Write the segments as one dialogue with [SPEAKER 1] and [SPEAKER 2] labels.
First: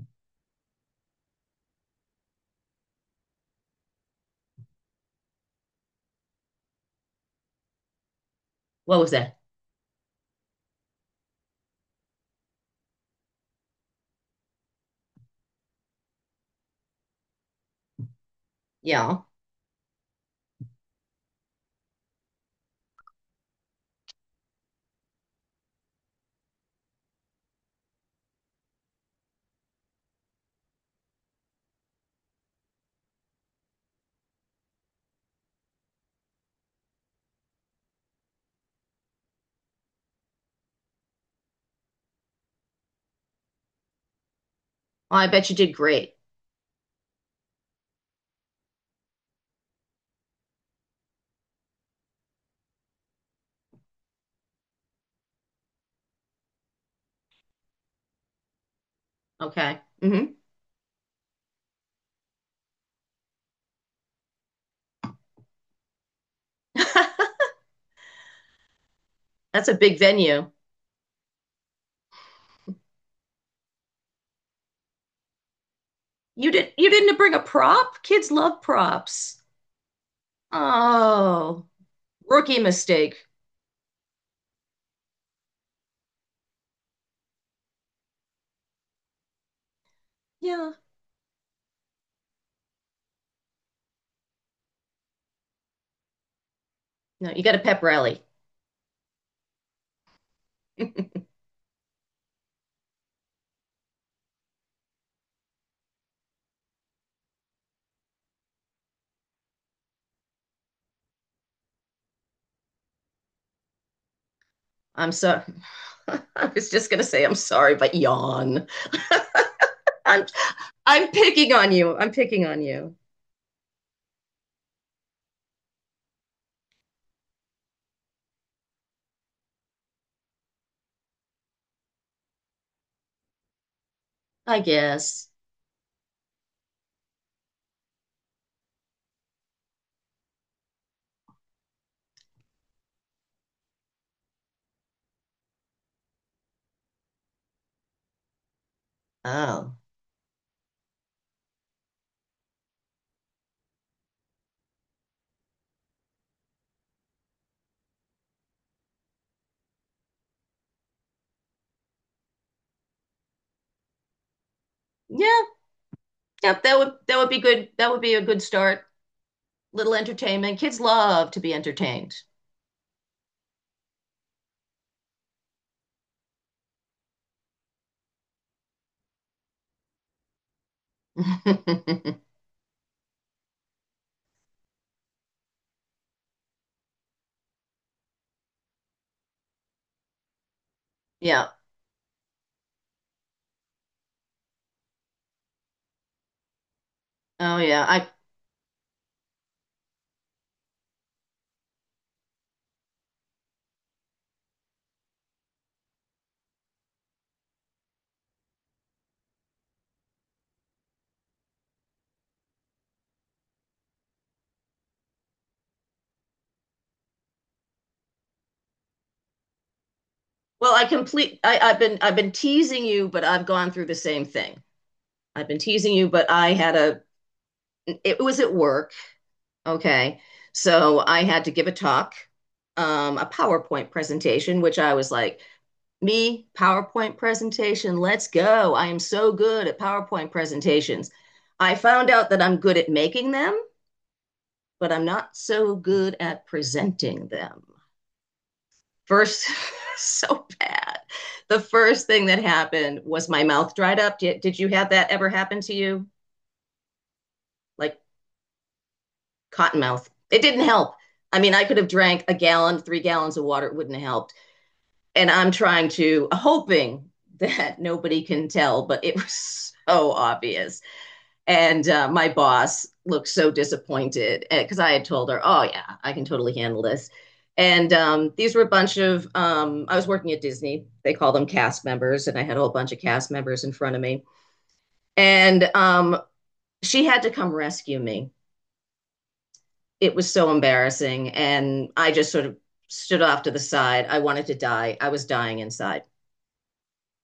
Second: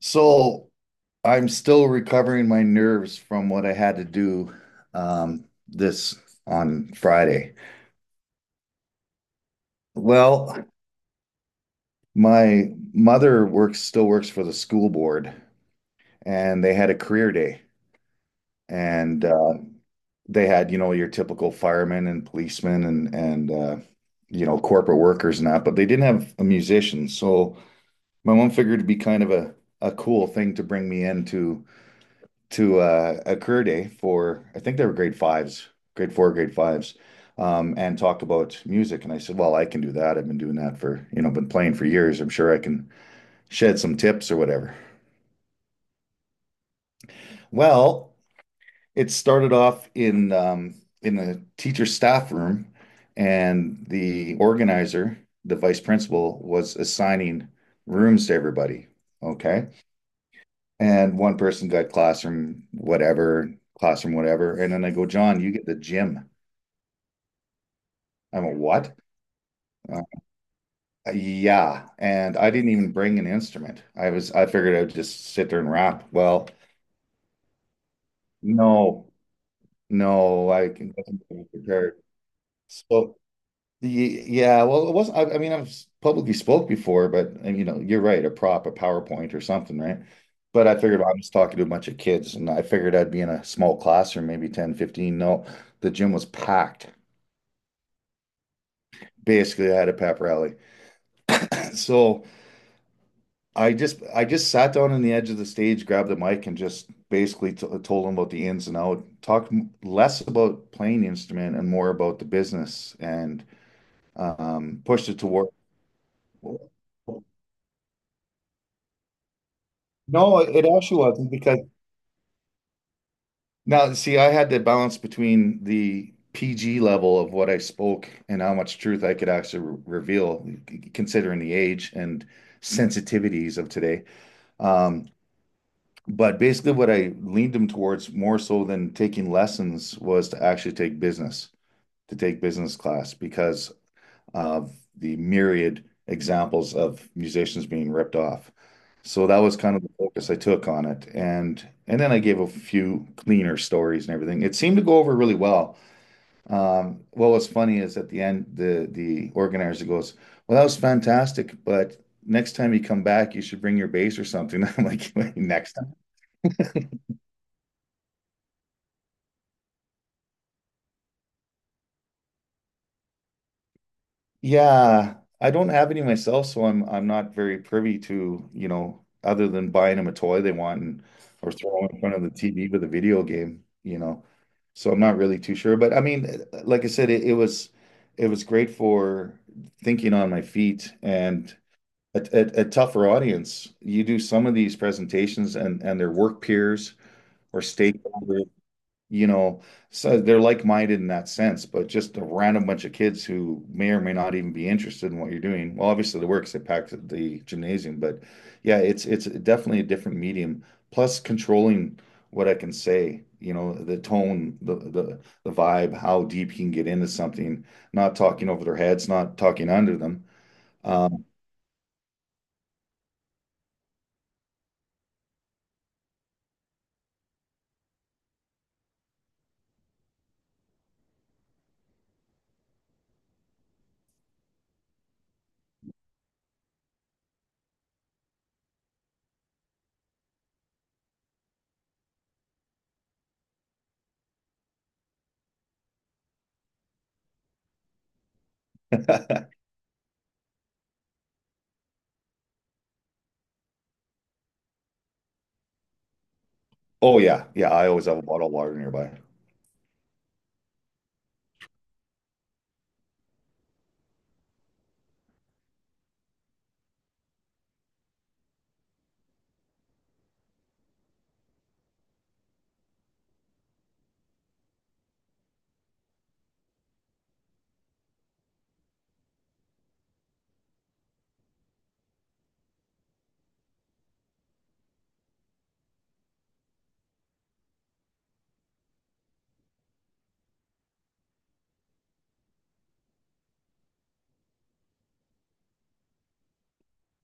[SPEAKER 1] So I'm still recovering my nerves from what I had to do this on Friday.
[SPEAKER 2] What was that?
[SPEAKER 1] Well, my mother works still works for the school board, and they had a career day,
[SPEAKER 2] Yeah.
[SPEAKER 1] and
[SPEAKER 2] Well,
[SPEAKER 1] they had your typical firemen and policemen and corporate workers and that, but they didn't have a musician. So my mom figured it'd be kind of a cool thing to bring me into to a career day for I think they were grade fives, grade four, grade fives, and talked about music. And I said, "Well, I can do that. I've been doing that for been playing for years. I'm sure I can shed some tips or whatever."
[SPEAKER 2] I bet you did great.
[SPEAKER 1] Well, it started off in the teacher staff room, and the organizer, the vice principal, was assigning rooms to everybody. Okay.
[SPEAKER 2] Okay.
[SPEAKER 1] And one person got classroom, whatever, classroom, whatever. And then I go, John, you get the gym. I'm a what?
[SPEAKER 2] That's a big
[SPEAKER 1] Uh,
[SPEAKER 2] venue.
[SPEAKER 1] yeah, and I didn't even bring an instrument. I figured I'd just sit there and rap. Well,
[SPEAKER 2] You didn't bring a prop? Kids love
[SPEAKER 1] no,
[SPEAKER 2] props.
[SPEAKER 1] no, I can wasn't really
[SPEAKER 2] Oh,
[SPEAKER 1] prepared.
[SPEAKER 2] rookie
[SPEAKER 1] So
[SPEAKER 2] mistake.
[SPEAKER 1] y- yeah, well, it wasn't. I mean, I've publicly spoke before, but and, you know, you're right, a prop, a PowerPoint or something, right? But
[SPEAKER 2] Yeah.
[SPEAKER 1] I figured I was talking to a bunch of kids, and I figured I'd be in a small classroom, maybe 10, 15. No, the gym was packed.
[SPEAKER 2] No, you got a pep rally.
[SPEAKER 1] Basically, I had a pep rally. So. I just sat down on the edge of the stage, grabbed the mic, and just basically t told them about the ins and out. Talked less about playing the instrument and more about the business, and pushed
[SPEAKER 2] I'm
[SPEAKER 1] it
[SPEAKER 2] sorry.
[SPEAKER 1] toward.
[SPEAKER 2] I was just gonna say I'm sorry, but yawn. I'm
[SPEAKER 1] No, it actually
[SPEAKER 2] I'm
[SPEAKER 1] wasn't
[SPEAKER 2] picking
[SPEAKER 1] because
[SPEAKER 2] on you. I'm picking on you.
[SPEAKER 1] now see, I had to balance between the PG level of what I spoke and how much truth I could actually re reveal, considering the age and sensitivities of today.
[SPEAKER 2] I
[SPEAKER 1] Um,
[SPEAKER 2] guess.
[SPEAKER 1] But basically, what I leaned him towards more so than taking lessons was to actually take business, to take business class because of the myriad examples of musicians being ripped off. So that was
[SPEAKER 2] Oh.
[SPEAKER 1] kind of the focus I took on it. And then I gave a few cleaner stories and everything. It seemed to go over really well. What was funny is at the end, the organizer goes, "Well, that was fantastic, but next time you come back, you should bring your bass or something." I'm like, "Wait,
[SPEAKER 2] Yeah,
[SPEAKER 1] next time."
[SPEAKER 2] yeah, that would be good. That would be a good start. Little entertainment. Kids love to be entertained.
[SPEAKER 1] Yeah, I don't have any myself, so I'm not very privy to, you know, other than buying them a toy they want and or throwing in front of the TV with a video game, you know. So I'm not really too sure, but I mean, like I said, it was great for thinking on my feet
[SPEAKER 2] Yeah.
[SPEAKER 1] and a tougher audience. You do some of these presentations and their work peers
[SPEAKER 2] Oh
[SPEAKER 1] or
[SPEAKER 2] yeah. I
[SPEAKER 1] stakeholders, you know, so they're like-minded in that sense, but just a random bunch of kids who may or may not even be interested in what you're doing. Well, obviously they work 'cause they packed the gymnasium, but yeah, it's definitely a different medium. Plus controlling what I can say, you know, the tone, the vibe, how deep you can get into something, not talking over their heads, not talking under them.
[SPEAKER 2] well, I
[SPEAKER 1] Um,
[SPEAKER 2] complete I, I've been teasing you, but I've gone through the same thing. I've been teasing you, but I had a it was at work. Okay. So I had to give a talk, a PowerPoint presentation, which I was like, me, PowerPoint presentation, let's go. I am so good at PowerPoint presentations. I found out that I'm good at making them, but I'm not so good at presenting them. First So bad, the first thing that happened was my mouth dried up. Did you have that ever happen to you
[SPEAKER 1] oh yeah, yeah, I
[SPEAKER 2] like
[SPEAKER 1] always have a bottle of water nearby.
[SPEAKER 2] cotton mouth? It didn't help. I mean, I could have drank a gallon, 3 gallons of water, it wouldn't have helped. And I'm trying to hoping that nobody can tell, but it was so obvious. And my boss looked so disappointed because I had told her, "Oh yeah, I can totally handle this." And these were a bunch of I was working at Disney. They call them cast members, and I had a whole bunch of cast members in front of me. And she had to come rescue me. It was so embarrassing, and I just sort of stood off to the side. I wanted to die. I was dying inside.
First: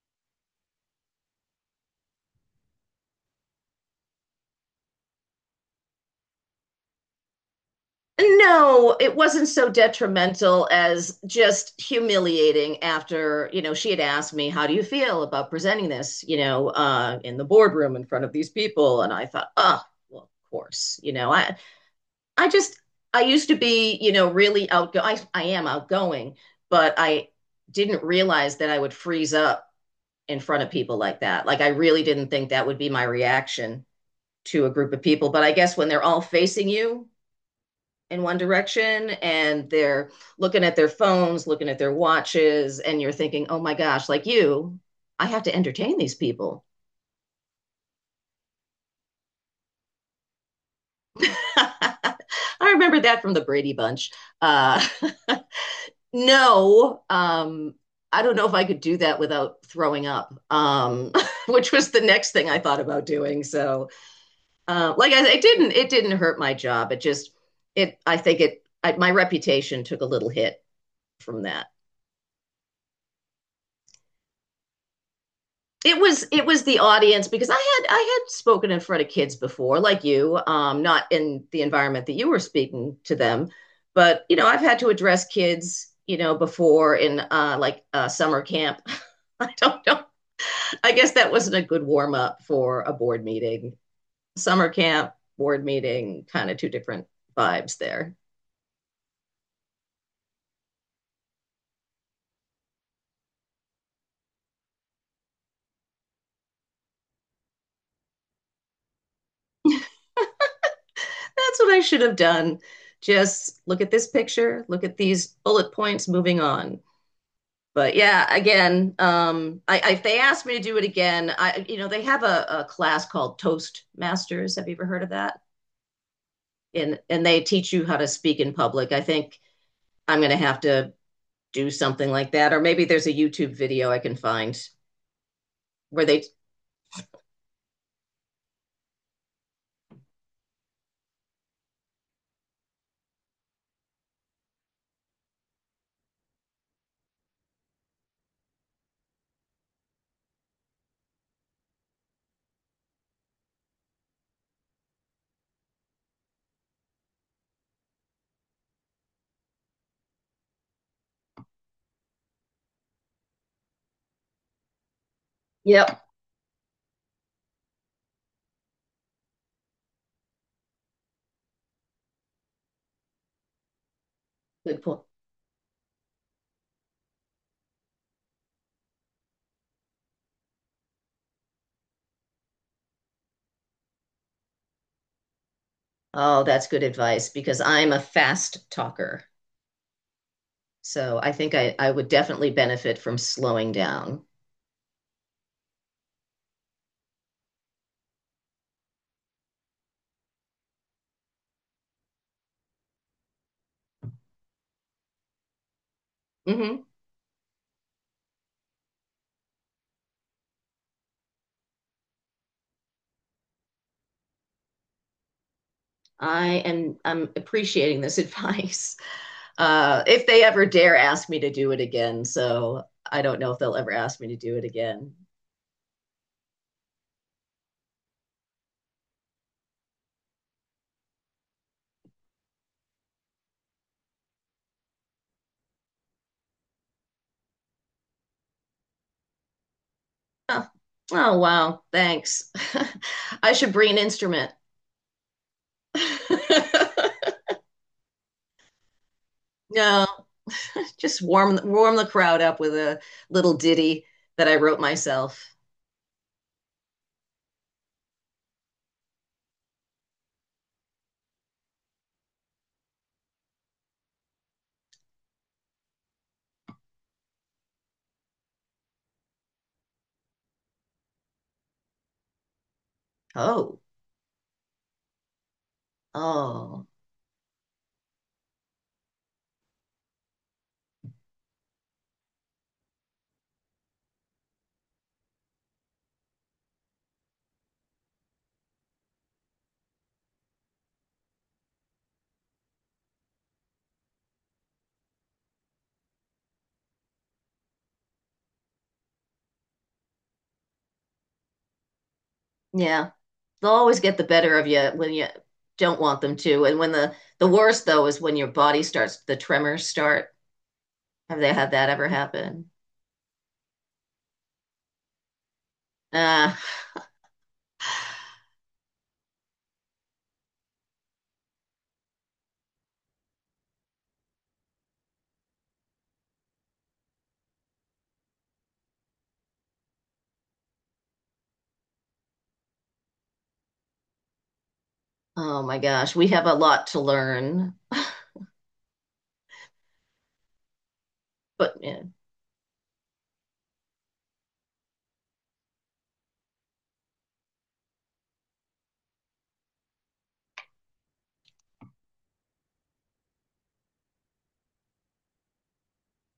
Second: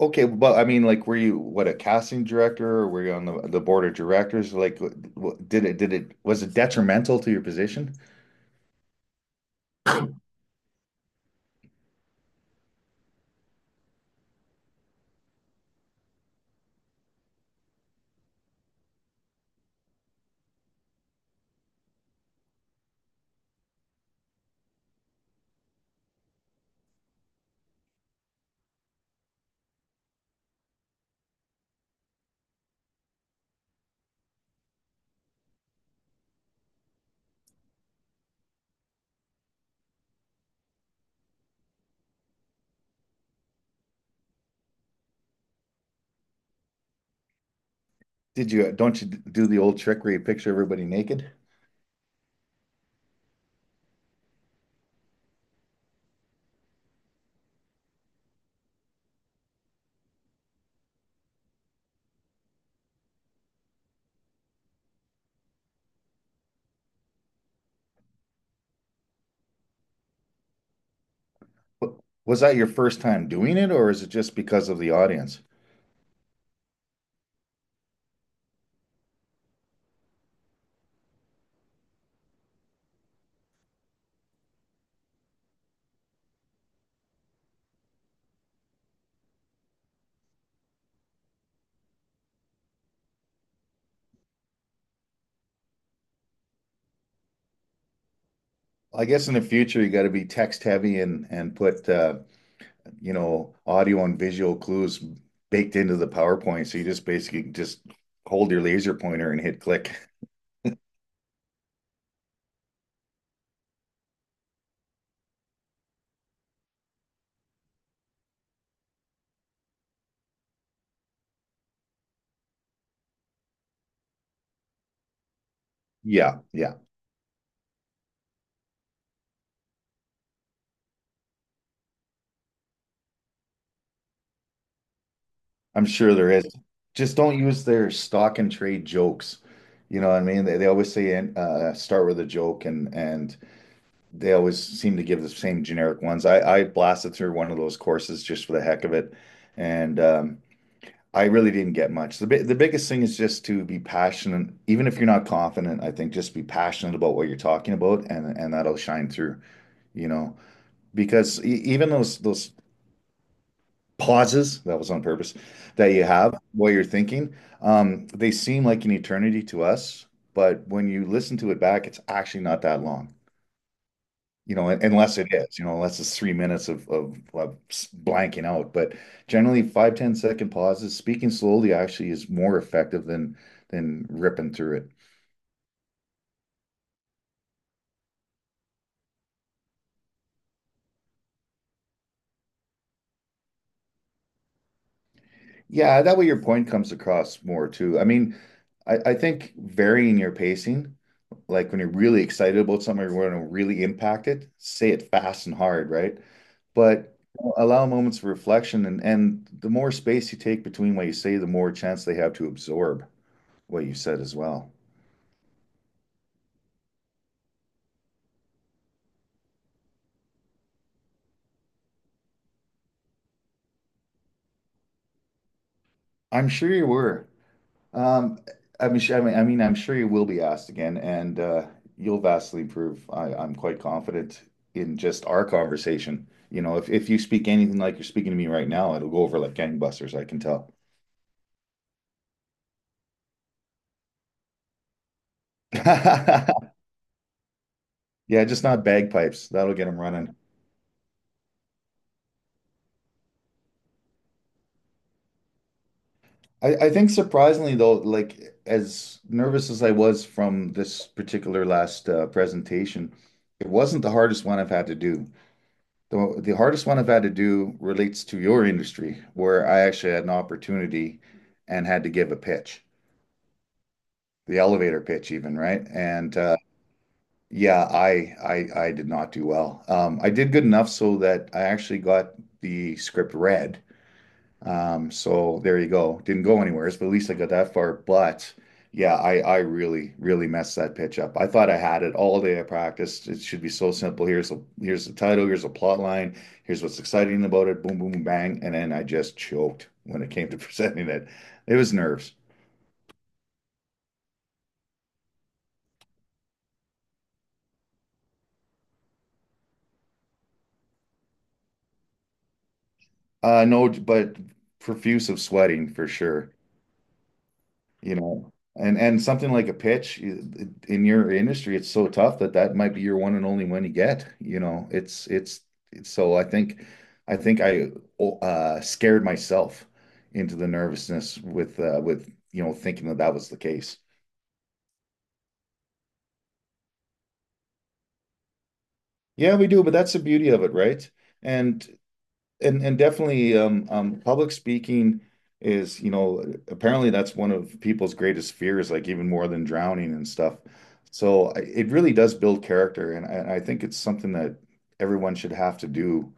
[SPEAKER 1] Okay, but I mean, like, were you what a casting director, or were you on the board of directors? Like, did it was it detrimental to your position?
[SPEAKER 2] No, it wasn't so detrimental as just humiliating. After, you know, she had asked me, how do you feel about presenting this, you know, in the boardroom in front of these people? And I thought, oh, well, of course, you know, I just, I used to be, you know, really outgoing. I am outgoing, but I didn't realize that I would freeze up in front of people like that. Like, I really didn't think that would be my reaction to a group of people. But I guess when they're all facing you, in one direction, and they're looking at their phones, looking at their watches, and you're thinking, oh my gosh, like you, I have to entertain these people.
[SPEAKER 1] Did you don't you do the old trick where you picture everybody naked?
[SPEAKER 2] I remember that from the Brady Bunch. Uh, no, I don't know if I could do that without throwing up, which was the next thing I thought about doing. So, like it didn't hurt my job. It just, it, I think it, I, my reputation took a little hit from that.
[SPEAKER 1] Wa- Was that your first time doing it, or is it just because of the audience?
[SPEAKER 2] It was it was the audience, because I had spoken in front of kids before, like you, not in the environment that you were speaking to them, but you know I've had to address kids, you know, before in like summer camp. I don't know. I guess that wasn't a good warm up for a board meeting. Summer camp, board meeting, kind of two different vibes there.
[SPEAKER 1] I guess in the future you got to be text heavy and put you know audio and visual clues baked into the PowerPoint, so you just basically just hold your laser pointer and hit click.
[SPEAKER 2] That's what I should have done. Just look at this picture, look at these bullet points, moving on. But yeah, again, if they asked me to do it again, I, you know, they have a class called Toastmasters. Have you ever heard of that?
[SPEAKER 1] Yeah, yeah.
[SPEAKER 2] And they teach you how to speak in public. I think I'm going to have to do something like that, or maybe there's a YouTube video I can find
[SPEAKER 1] I'm
[SPEAKER 2] where
[SPEAKER 1] sure
[SPEAKER 2] they.
[SPEAKER 1] there is. Just don't use their stock and trade jokes. You know what I mean? They always say and start with a joke, and they always seem to give the same generic ones. I blasted through one of those courses just for the heck of it, and I really didn't get much. The biggest thing is just to be passionate, even if you're not confident. I think just be passionate about what you're talking about, and that'll shine through. You know, because even those pauses, that was on purpose, that
[SPEAKER 2] Yep,
[SPEAKER 1] you have while you're thinking, they seem like an eternity to us, but when you listen to it back, it's actually not that long, you know,
[SPEAKER 2] good point.
[SPEAKER 1] unless it is, you know, unless it's 3 minutes of blanking out. But generally, five ten second pauses, speaking slowly actually is more effective than ripping through it.
[SPEAKER 2] Oh, that's good advice because I'm a fast talker. So I think I would definitely benefit from slowing down.
[SPEAKER 1] Yeah, that way your point comes across more too. I mean, I think varying your pacing, like when you're really excited about something, you want to really impact it, say it fast and hard, right?
[SPEAKER 2] hmm
[SPEAKER 1] But allow moments of reflection and the more space you take between what you say, the more chance they have to absorb what you said as well.
[SPEAKER 2] I'm appreciating this advice. If they ever dare ask me to do it again. So I don't know if they'll ever ask me to do it again.
[SPEAKER 1] I'm sure you were. Um, I mean, I'm sure you will be asked again, and you'll vastly improve. I'm quite confident in just our conversation. You know, if you speak anything like you're speaking to me right now, it'll go over like gangbusters, I can
[SPEAKER 2] Oh,
[SPEAKER 1] tell.
[SPEAKER 2] oh wow, thanks. I should bring an instrument.
[SPEAKER 1] Yeah, just not bagpipes. That'll get him
[SPEAKER 2] No,
[SPEAKER 1] running.
[SPEAKER 2] just warm the crowd up with a little ditty that I wrote myself.
[SPEAKER 1] I think surprisingly though, like as nervous as I was from this particular last presentation, it wasn't the hardest one I've had to do. The hardest one I've had to do relates to your industry, where I actually had an opportunity and had to give a pitch,
[SPEAKER 2] Oh,
[SPEAKER 1] the elevator pitch even, right? And
[SPEAKER 2] oh,
[SPEAKER 1] Yeah, I did not do well. I did good enough so that I actually got the script read. So there you go. Didn't go anywhere, but at least I got that far. But yeah, I really messed that pitch up. I thought I had it all day. I practiced. It should be so simple. Here's the title. Here's the plot line. Here's what's exciting about it. Boom boom bang, and then I just choked when it came to presenting it. It was nerves.
[SPEAKER 2] yeah. They'll always get the better of you when you don't want them to. And when the worst though is when your body starts, the tremors start. Have they had that ever happen?
[SPEAKER 1] No, but profuse of sweating for sure.
[SPEAKER 2] Ah. Uh,
[SPEAKER 1] You know, and something like a pitch in your industry, it's so tough that that might be your one and only one you get. You know, it's so I scared myself into the nervousness with thinking that that was the case.
[SPEAKER 2] oh my gosh, we have a lot to learn.
[SPEAKER 1] Yeah, we do, but that's the beauty of it, right?
[SPEAKER 2] But
[SPEAKER 1] And
[SPEAKER 2] yeah.
[SPEAKER 1] and definitely, public speaking is, you know, apparently that's one of people's greatest fears, like even more than drowning and stuff. So it really does build character, and I think it's something that everyone should have to do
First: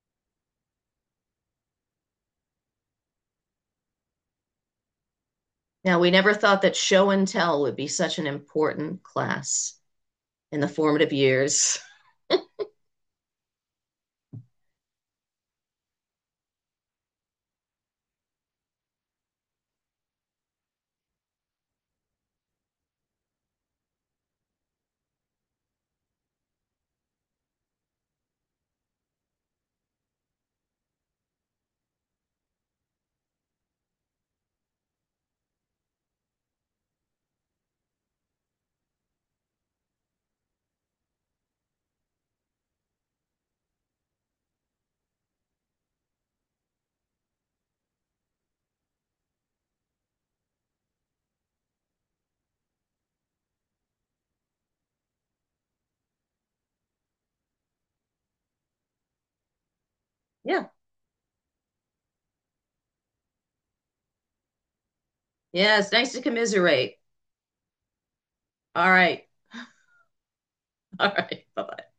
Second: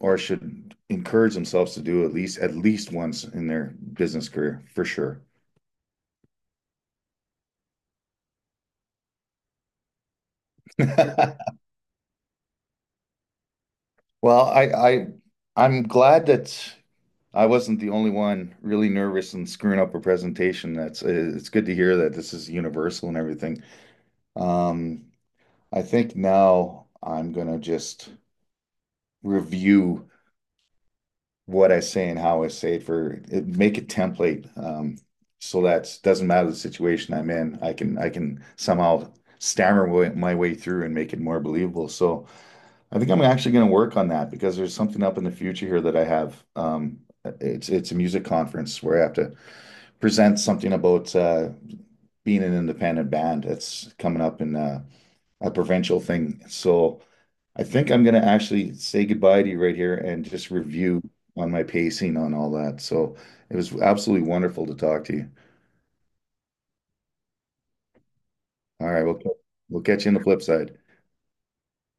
[SPEAKER 1] or should encourage themselves to do at least once in their business career, for sure.
[SPEAKER 2] Now, we never thought that show and tell would be such an important class in the formative years.
[SPEAKER 1] Well, I I'm glad that I wasn't the only one really nervous and screwing up a presentation. That's it's good to hear that this is universal and everything. Um, I think now I'm gonna just review what I say and how I say it for it, make a template. So that doesn't matter the situation I'm in. I can somehow stammer my way through and make it more believable. So I think I'm actually gonna work on that because there's something up in the future here that I have. It's a music conference where I have to present something about being an independent band. That's coming up in a provincial thing. So I think I'm gonna actually say goodbye to you right here and just
[SPEAKER 2] Yeah.
[SPEAKER 1] review on my pacing on all that. So it was absolutely wonderful to talk to you.
[SPEAKER 2] Yeah, it's nice to commiserate.
[SPEAKER 1] All
[SPEAKER 2] All
[SPEAKER 1] right,
[SPEAKER 2] right.
[SPEAKER 1] we'll catch you on the flip side.
[SPEAKER 2] All right. Bye-bye.